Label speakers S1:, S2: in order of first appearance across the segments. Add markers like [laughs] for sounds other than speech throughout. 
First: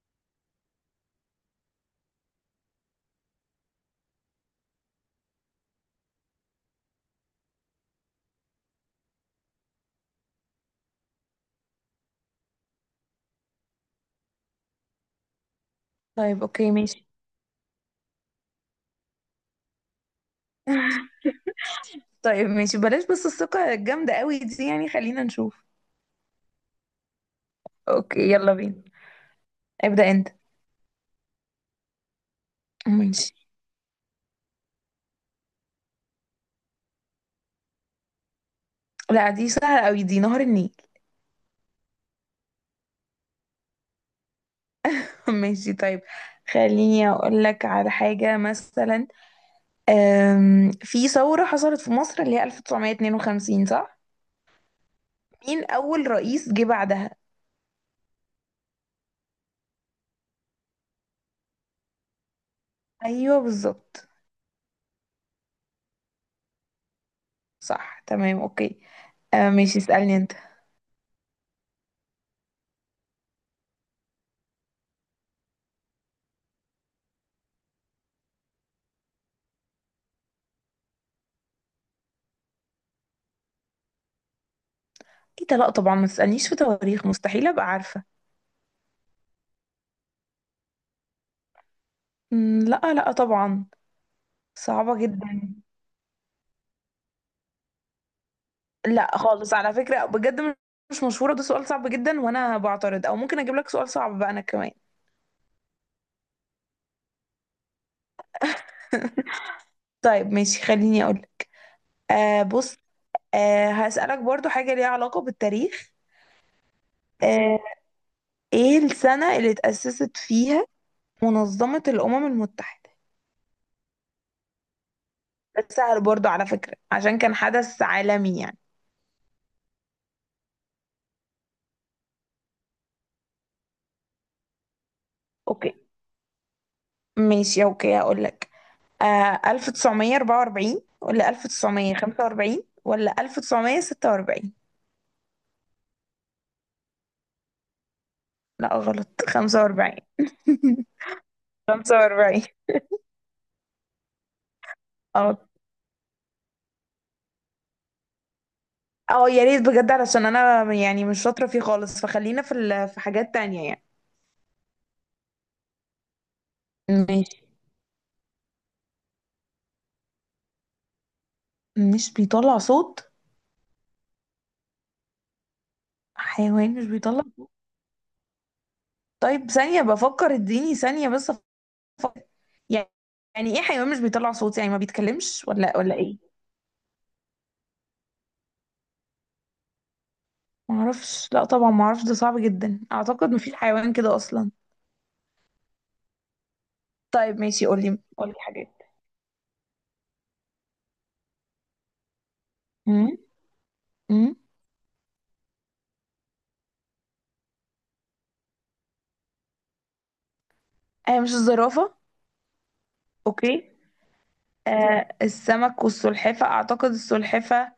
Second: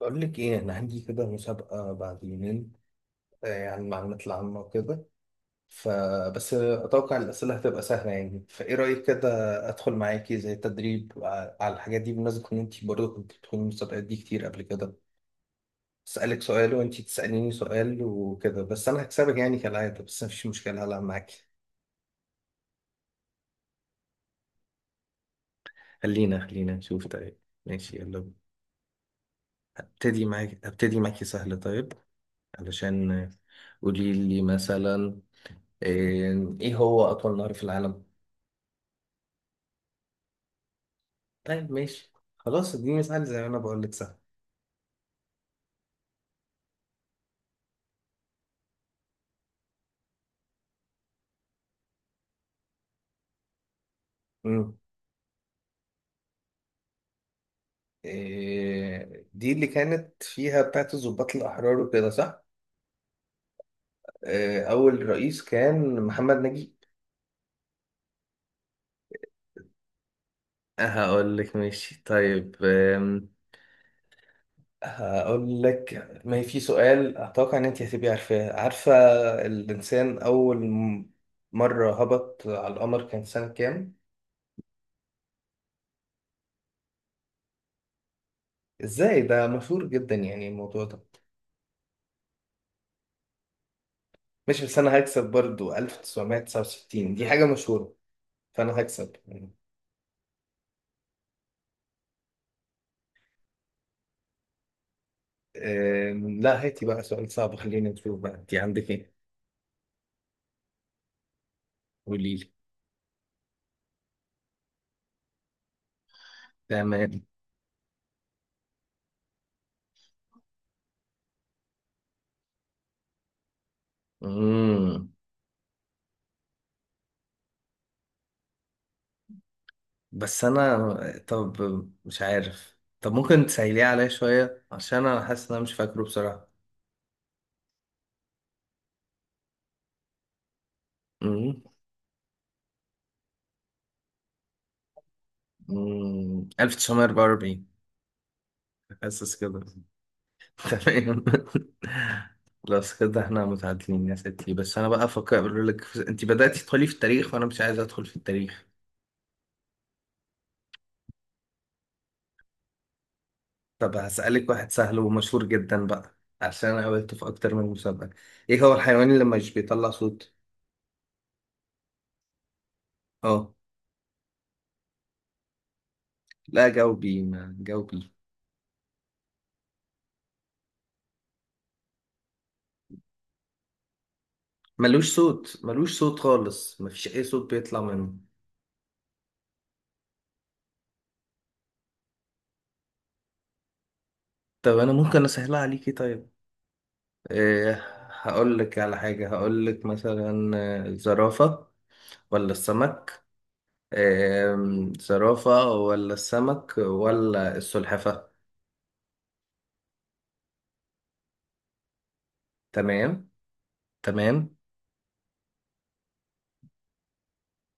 S1: بقول لك ايه انا عندي كده مسابقة بعد يومين. آه، يعني المعلومات العامة وكده. فبس اتوقع الاسئلة هتبقى سهلة يعني فايه رأيك كده؟ ادخل معاكي زي تدريب على الحاجات دي بمناسبة ان انت برضه كنت بتدخلي المسابقات دي كتير قبل كده.
S2: طيب
S1: اسالك
S2: اوكي
S1: سؤال وانت
S2: ماشي.
S1: تساليني سؤال وكده، بس انا هكسبك يعني كالعادة، بس مفيش مشكلة هلعب معاكي.
S2: طيب ماشي بلاش، بس الثقة الجامدة قوي دي يعني خلينا نشوف.
S1: خلينا نشوف طيب. ماشي
S2: اوكي
S1: يلا.
S2: يلا بينا. ابدأ
S1: هبتدي
S2: انت.
S1: معاكي هبتدي معاكي سهل طيب. علشان
S2: ماشي.
S1: قولي لي مثلا إيه، هو أطول نهر في العالم؟
S2: لا دي سهلة قوي، دي نهر النيل.
S1: طيب ماشي. خلاص دي مثال زي ما أنا بقول لك سهل.
S2: [laughs] ماشي طيب، خليني اقول لك على حاجة مثلا. في ثورة حصلت في مصر اللي هي 1952، صح؟
S1: مم.
S2: مين اول رئيس جه بعدها؟
S1: إيه دي اللي كانت فيها بتاعت الضباط الأحرار وكده صح؟
S2: ايوه بالظبط.
S1: إيه، أول رئيس كان محمد نجيب.
S2: صح تمام اوكي. ماشي اسألني انت.
S1: هقول لك ماشي طيب. هقول لك، ما هي في سؤال أتوقع إن أنت هتبقي عارفاه، عارفة الإنسان أول مرة هبط على القمر كان سنة كام؟
S2: ايه ده، لا طبعا ما تسألنيش في تواريخ، مستحيل ابقى عارفة.
S1: إزاي ده مشهور جدا يعني الموضوع ده.
S2: لا طبعا.
S1: ماشي بس انا
S2: صعبة
S1: هكسب
S2: جدا.
S1: برضو، 1969 دي حاجة مشهورة. فانا هكسب.
S2: لا خالص على فكرة بجد. مش مشهورة، ده سؤال صعب جدا وانا بعترض، او ممكن اجيب لك سؤال صعب بقى انا كمان.
S1: لا هاتي بقى سؤال صعب خلينا نشوف بقى انت عندك ايه.
S2: طيب ماشي خليني اقول.
S1: قولي
S2: آه
S1: لي.
S2: بص. آه هسألك برضو حاجة ليها علاقة بالتاريخ.
S1: تمام.
S2: آه، ايه السنة اللي اتأسست فيها منظمة الأمم المتحدة؟
S1: امم.
S2: ده سهل برضو على فكرة عشان كان حدث عالمي يعني.
S1: بس انا. طب مش عارف، طب ممكن تسهليه عليا شوية عشان انا حاسس ان انا مش
S2: اوكي.
S1: فاكره بصراحة.
S2: ماشي اوكي هقول لك. آه، 1944 ولا
S1: امم.
S2: 1945 ولا 1946؟
S1: 1944.
S2: لا غلط،
S1: حاسس كده.
S2: 45. [laughs]
S1: تمام.
S2: 45.
S1: خلاص كده احنا متعادلين يا ستي، بس انا بقى افكر
S2: اه.
S1: اقول لك، انت بدأتي تدخلي في التاريخ وانا مش عايز ادخل في التاريخ.
S2: اه يا ريت بجد، علشان انا يعني مش شاطرة فيه خالص، فخلينا في في حاجات تانية يعني.
S1: طب هسألك واحد سهل ومشهور جدا بقى عشان انا قابلته في
S2: ماشي.
S1: اكتر من مسابقة. ايه هو الحيوان اللي مش بيطلع صوت؟
S2: مش بيطلع صوت.
S1: اه. لا
S2: حيوان مش
S1: جاوبي،
S2: بيطلع صوت؟
S1: ما جاوبي.
S2: طيب ثانية بفكر، اديني ثانية بس أفكر. يعني، يعني ايه حيوان مش بيطلع صوت؟ يعني ما
S1: ملوش
S2: بيتكلمش
S1: صوت،
S2: ولا
S1: ملوش
S2: ولا
S1: صوت
S2: ايه؟
S1: خالص، مفيش اي صوت بيطلع منه.
S2: معرفش، لا طبعا معرفش، ده صعب جدا، اعتقد مفيش حيوان كده اصلا.
S1: طب انا ممكن اسهلها عليكي طيب.
S2: طيب ماشي،
S1: إيه،
S2: قولي قولي
S1: هقول
S2: حاجات.
S1: لك على حاجة، هقول لك مثلا الزرافة ولا
S2: امم.
S1: السمك.
S2: امم.
S1: زرافة ولا السمك ولا السلحفة.
S2: آه مش الزرافة.
S1: تمام.
S2: اوكي.
S1: تمام.
S2: آه السمك والسلحفة، اعتقد السلحفة.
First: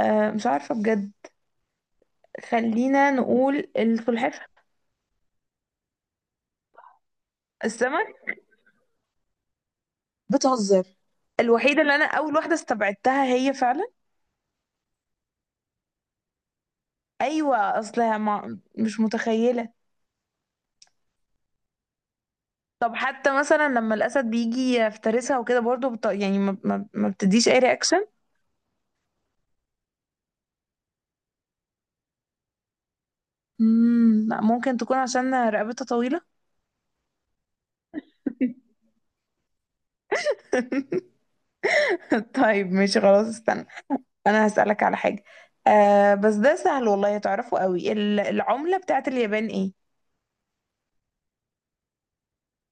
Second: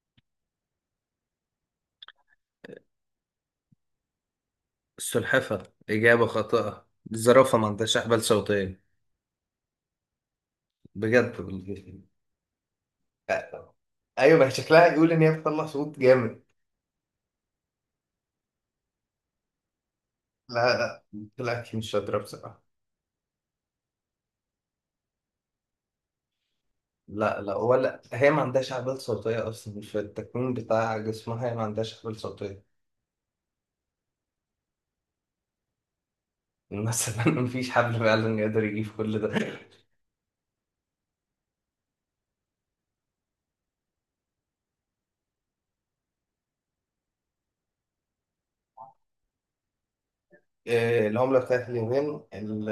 S2: آه مش عارفة بجد. خلينا نقول السلحفاة.
S1: السلحفة إجابة خاطئة، الزرافة ما عندهاش
S2: السمك؟
S1: أحبال صوتية.
S2: بتهزر.
S1: بجد
S2: الوحيدة اللي
S1: والله.
S2: أنا أول واحدة استبعدتها هي
S1: آه،
S2: فعلا.
S1: أيوة ما هي شكلها يقول إن هي بتطلع صوت جامد.
S2: أيوة أصلها ما مش متخيلة.
S1: لا لا. طلعت مش شاطرة بصراحة.
S2: طب حتى مثلا لما الأسد بيجي يفترسها وكده برضه يعني ما
S1: لا
S2: بتديش
S1: لا،
S2: أي
S1: ولا
S2: رياكشن؟
S1: هي ما عندهاش أحبال صوتية أصلا، في التكوين بتاع جسمها هي ما عندهاش أحبال صوتية.
S2: لا، ممكن تكون عشان رقبتها طويلة.
S1: مثلا [laughs] مفيش حبل فعلا يقدر يجيب كل ده.
S2: [laughs] طيب ماشي خلاص استنى. أنا هسألك على حاجة. آه بس ده سهل والله تعرفه قوي، العملة بتاعت اليابان إيه؟
S1: آه، العملة بتاعت اليابان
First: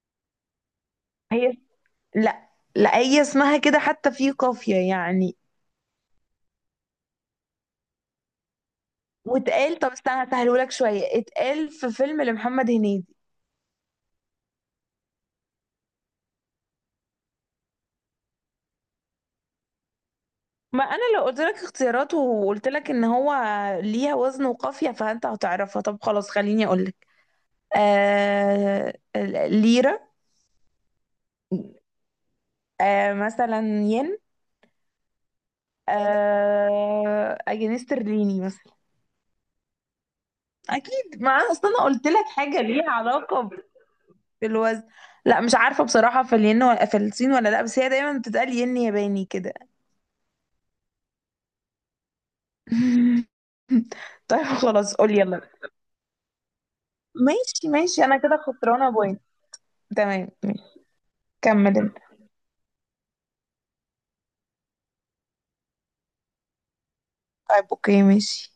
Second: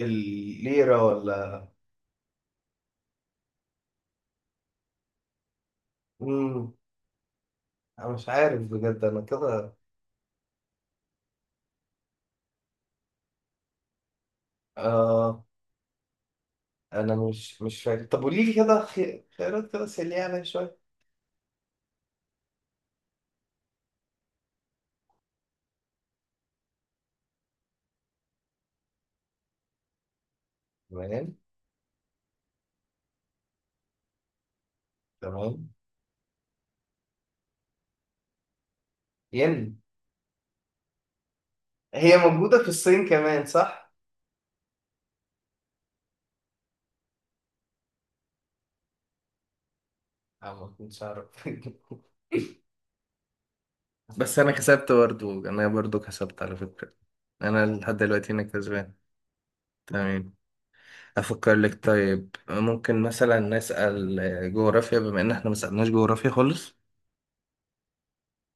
S1: الليرة
S2: هي.
S1: ولا؟
S2: لا. لا هي اسمها كده حتى في قافية يعني.
S1: مم. أنا مش عارف بجد، أنا كده
S2: واتقال، طب استنى هسهلهولك شوية، اتقال في فيلم لمحمد هنيدي.
S1: آه. أنا مش فاكر، طب قولي لي كده خيارات كده سريعة عليا شوية.
S2: ما انا لو قلت لك اختيارات وقلت لك ان هو ليها وزن وقافية فانت هتعرفها. طب خلاص خليني اقول لك. آه... ليرة.
S1: تمام.
S2: آه... مثلا ين.
S1: تمام.
S2: آه... جنيه استرليني مثلا.
S1: ين.
S2: اكيد، ما انا اصلا قلت
S1: هي
S2: لك حاجة
S1: موجودة في
S2: ليها
S1: الصين كمان
S2: علاقة
S1: صح؟
S2: في الوزن. لا مش عارفة بصراحة في الين ولا في الصين ولا لا، بس هي دايما بتتقال ين ياباني كده.
S1: أنا ما كنتش أعرف [laughs]
S2: [laughs]
S1: بس
S2: طيب
S1: انا كسبت
S2: خلاص قول يلا.
S1: برضو، انا برضو كسبت على فكرة. انا
S2: ماشي
S1: لحد
S2: ماشي انا
S1: دلوقتي
S2: كده
S1: انا
S2: خسرانة
S1: كسبان.
S2: بوينت. تمام
S1: تمام.
S2: ماشي.
S1: افكر
S2: كمل
S1: لك
S2: انت.
S1: طيب، ممكن مثلا نسأل آه، جغرافيا بما ان احنا ما سألناش جغرافيا خالص.
S2: طيب اوكي ماشي.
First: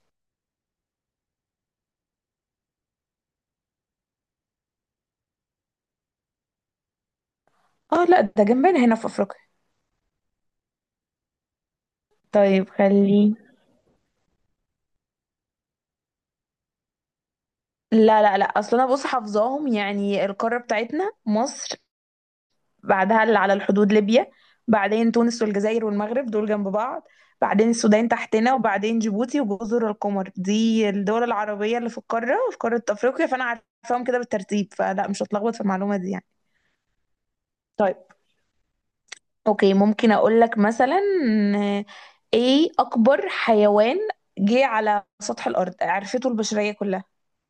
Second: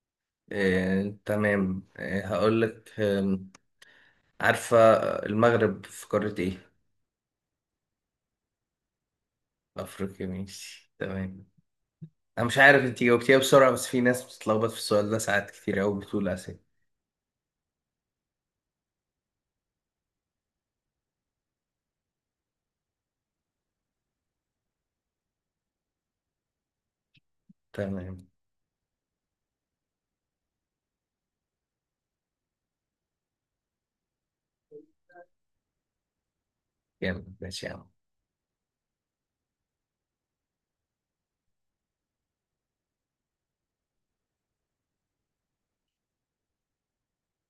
S1: آه، تمام آه، هقول لك، عارفة المغرب في قارة ايه؟
S2: اه لا ده جنبنا هنا في افريقيا.
S1: افريقيا ماشي تمام. انا مش
S2: طيب
S1: عارف، انت
S2: خليه.
S1: جاوبتيها بسرعة، بس في ناس بتتلخبط في السؤال ده ساعات كتير قوي بتقول اسيا.
S2: لا لا لا، اصل انا بص حافظاهم، يعني القارة بتاعتنا مصر، بعدها اللي على الحدود ليبيا، بعدين تونس والجزائر والمغرب دول جنب بعض، بعدين السودان
S1: تمام
S2: تحتنا، وبعدين جيبوتي وجزر القمر، دي الدول العربية اللي في القارة، في قارة أفريقيا، فأنا عارفاهم كده بالترتيب فلا مش هتلخبط في المعلومة دي يعني.
S1: جامد، ماشي يا عم.
S2: طيب أوكي ممكن أقول لك مثلا. آه، إيه أكبر حيوان جه على سطح الأرض عرفته البشرية كلها؟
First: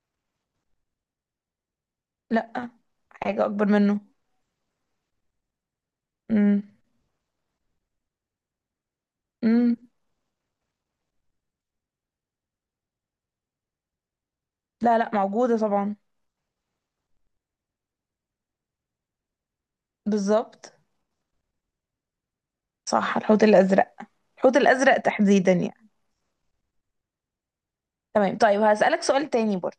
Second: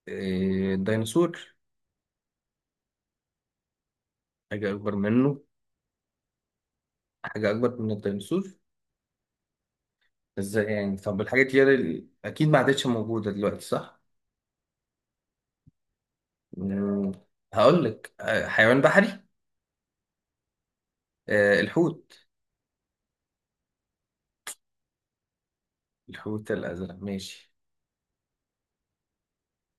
S1: إيه، الديناصور.
S2: لا، حاجة أكبر منه.
S1: حاجة اكبر منه.
S2: امم.
S1: حاجة اكبر من الديناصور.
S2: امم.
S1: ازاي يعني؟ طب الحاجات دي اللي اكيد ما عادتش موجودة دلوقتي صح؟
S2: لا لا موجودة طبعا.
S1: مم، هقول لك آه، حيوان بحري.
S2: بالظبط.
S1: آه، الحوت.
S2: صح الحوت الأزرق. الحوت الأزرق تحديدا يعني.
S1: الحوت الازرق ماشي.
S2: تمام طيب هسألك سؤال تاني برضه.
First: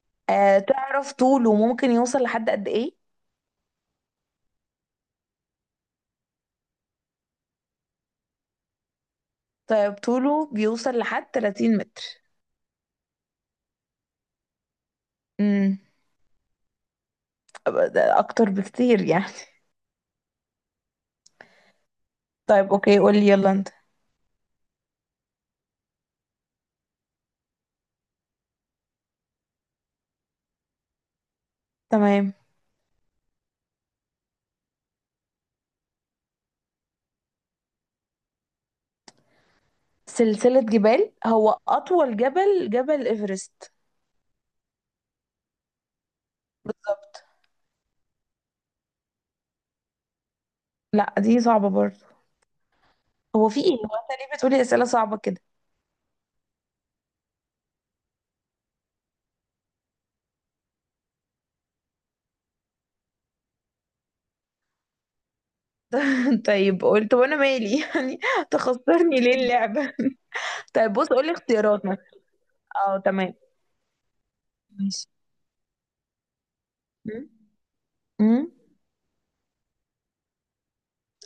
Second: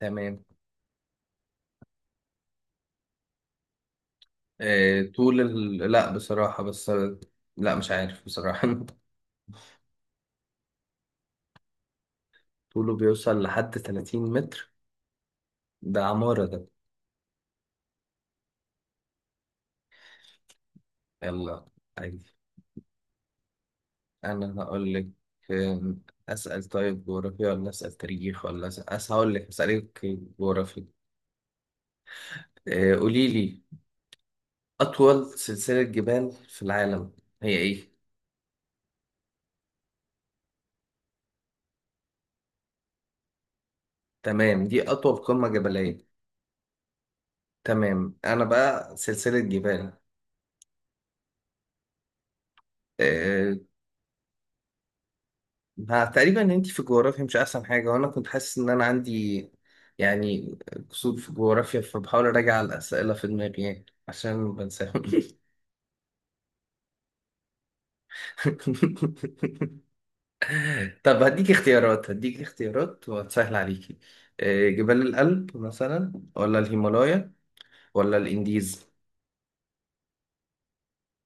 S1: تمام.
S2: أه تعرف طوله ممكن يوصل لحد قد إيه؟
S1: آه، طول ال... لا بصراحة بس. لا مش عارف بصراحة [laughs]
S2: طيب طوله بيوصل لحد 30 متر.
S1: طوله بيوصل لحد 30 متر؟
S2: امم.
S1: ده عمارة ده.
S2: ده أكتر بكتير يعني.
S1: يلا عادي.
S2: [laughs] طيب أوكي قولي يلا أنت.
S1: أنا هقول لك. آم، أسأل طيب جغرافيا، ولا أسأل تاريخ، ولا أسأل هقول لك أسألك جغرافيا.
S2: تمام.
S1: آه، قولي لي أطول سلسلة جبال في العالم هي إيه؟
S2: سلسلة جبال. هو أطول جبل جبل إيفرست.
S1: تمام دي أطول قمة جبلية.
S2: بالظبط.
S1: تمام، أنا بقى سلسلة جبال.
S2: لا دي صعبة برضه. هو
S1: آه،
S2: في إيه؟ هو أنت ليه بتقولي أسئلة صعبة كده؟
S1: ما تقريبا ان انت في الجغرافيا مش احسن حاجه، وانا كنت حاسس ان انا عندي يعني قصور في الجغرافيا، فبحاول اراجع الاسئله في دماغي يعني عشان بنساهم [laughs]
S2: [laughs] طيب قلت وأنا مالي؟ [laughs] يعني تخسرني ليه اللعبة؟ [laughs] طيب بص
S1: طب
S2: قولي
S1: هديك
S2: اختيارات مثلا.
S1: اختيارات، هديك
S2: أه
S1: اختيارات
S2: تمام.
S1: وهتسهل عليكي. آه، جبال
S2: ماشي.
S1: الألب مثلا، ولا
S2: م؟
S1: الهيمالايا، ولا
S2: امم.
S1: الانديز.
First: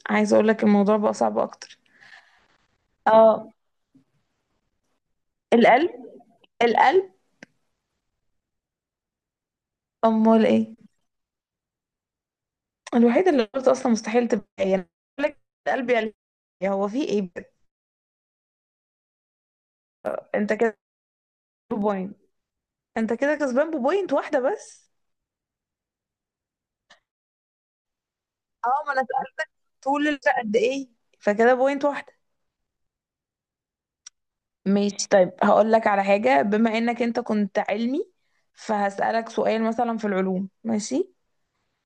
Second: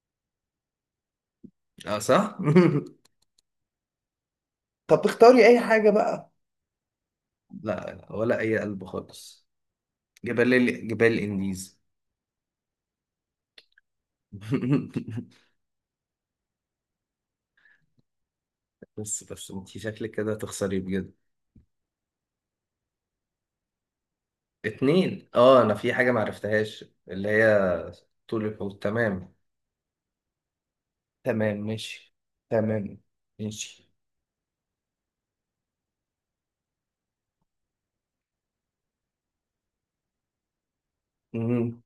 S2: عايزه اقول لك الموضوع بقى صعب اكتر.
S1: اه صح
S2: اه.
S1: [laughs] طب اختاري اي حاجة
S2: القلب.
S1: بقى.
S2: القلب.
S1: لا، ولا اي قلب خالص.
S2: امال
S1: جبال
S2: ايه؟
S1: ال... جبال الانديز.
S2: الوحيده اللي قلت اصلا مستحيل تبقى هي أنا بقول
S1: [laughs]
S2: لك القلب يعني. هو في ايه بقى؟
S1: بس انت شكلك كده
S2: انت كده
S1: هتخسري بجد.
S2: بوينت. انت كده كسبان ببوينت واحده بس.
S1: اتنين اه، انا في حاجة معرفتهاش اللي هي طول الحوض
S2: اه ما انا
S1: تمام.
S2: سألت طول الوقت قد ايه فكده
S1: تمام
S2: بوينت واحده.
S1: ماشي. تمام ماشي.
S2: ماشي طيب هقول لك على حاجه، بما انك انت كنت علمي فهسألك سؤال مثلا في العلوم، ماشي؟
S1: مم.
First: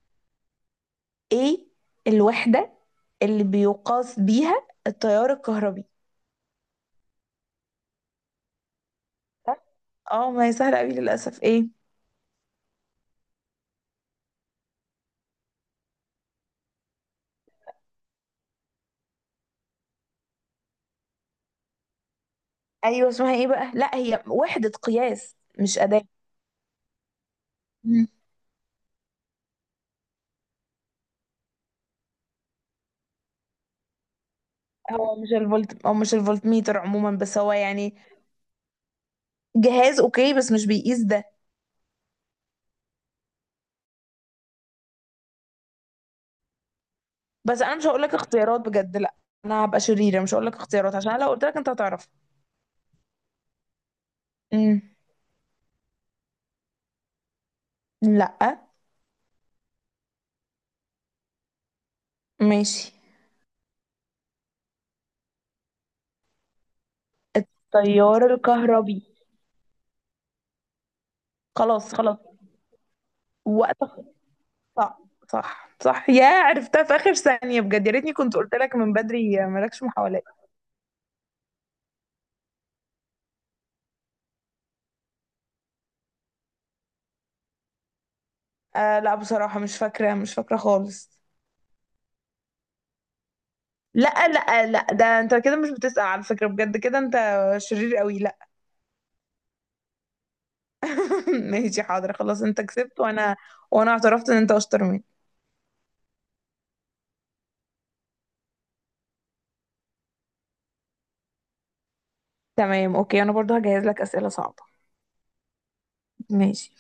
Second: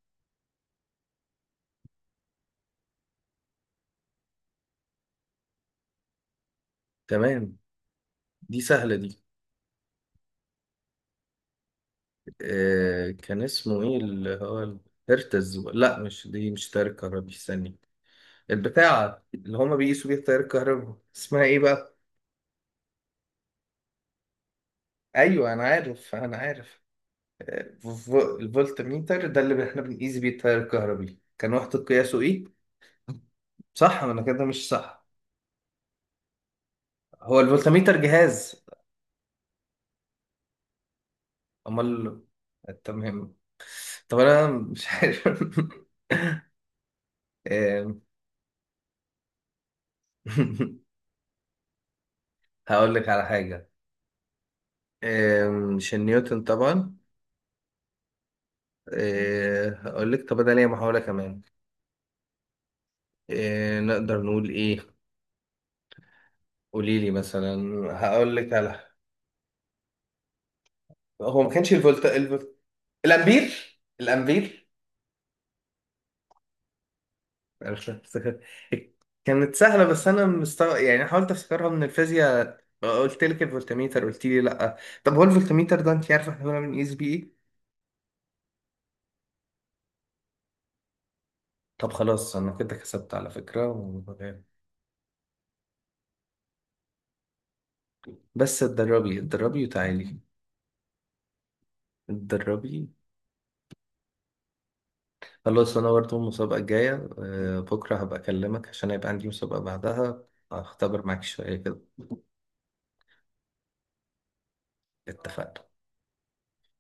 S2: ايه الوحده اللي بيقاس بيها التيار الكهربي؟
S1: تمام دي سهلة دي.
S2: اه ما هي سهلة قوي للأسف. ايه؟
S1: آه، كان اسمه ايه اللي هو الهرتز؟ لا مش دي، مش تيار الكهربي، استني. البتاعة اللي هما بيقيسوا بيها تيار الكهرباء اسمها ايه بقى؟
S2: ايوه اسمها ايه بقى؟ لا هي وحدة قياس
S1: ايوه انا
S2: مش أداة.
S1: عارف، انا عارف. آه،
S2: مم.
S1: الفولت ميتر ده اللي احنا بنقيس بيه التيار الكهربي، كان وحدة قياسه ايه؟ صح ولا كده مش صح؟
S2: هو مش الفولت او مش الفولتميتر عموما بس
S1: هو
S2: هو يعني.
S1: الفولتميتر جهاز.
S2: جهاز اوكي بس مش بيقيس ده.
S1: امال. تمام. طب انا مش عارف [laughs]
S2: بس انا مش
S1: آم،
S2: هقول لك اختيارات بجد لا. انا هبقى شريرة مش هقول لك
S1: [laughs]
S2: اختيارات عشان لو قلت لك انت هتعرف.
S1: هقول لك على حاجه.
S2: امم.
S1: مش نيوتن طبعا.
S2: لا.
S1: آه، هقول لك، طب انا ليا محاوله كمان.
S2: ماشي.
S1: آه، نقدر نقول ايه؟ قولي لي مثلا.
S2: التيار
S1: هقول لك على،
S2: الكهربي.
S1: هو ما كانش
S2: خلاص
S1: الفولت
S2: خلاص.
S1: الفولت الامبير.
S2: وقت.
S1: الامبير.
S2: صح. صح صح، يا عرفتها في آخر ثانية بجد،
S1: عرفت
S2: يا ريتني كنت
S1: افتكر.
S2: قلت لك من بدري
S1: كانت
S2: مالكش
S1: سهلة بس
S2: محاولات.
S1: أنا مستوى يعني، حاولت أفتكرها من الفيزياء، قلت لك الفولتميتر قلت لي لأ. طب هو الفولتميتر ده أنت عارفة إحنا بنعمل من إس بي إيه؟
S2: آه لا بصراحة مش فاكرة، مش فاكرة خالص.
S1: طب خلاص أنا كده كسبت على فكرة
S2: لا لا لا ده انت كده مش بتسأل على فكرة بجد، كده انت شرير قوي لا.
S1: بس اتدربي، اتدربي وتعالي.
S2: [laughs] ماشي حاضر خلاص، انت
S1: اتدربي.
S2: كسبت وانا اعترفت ان انت اشطر مني.
S1: خلاص أنا برضه المسابقة الجاية آه، بكرة هبقى أكلمك عشان هيبقى عندي مسابقة بعدها، هختبر معاك شوية كده.
S2: تمام اوكي انا برضو هجهز لك أسئلة صعبة.
S1: اتفقنا.
S2: ماشي.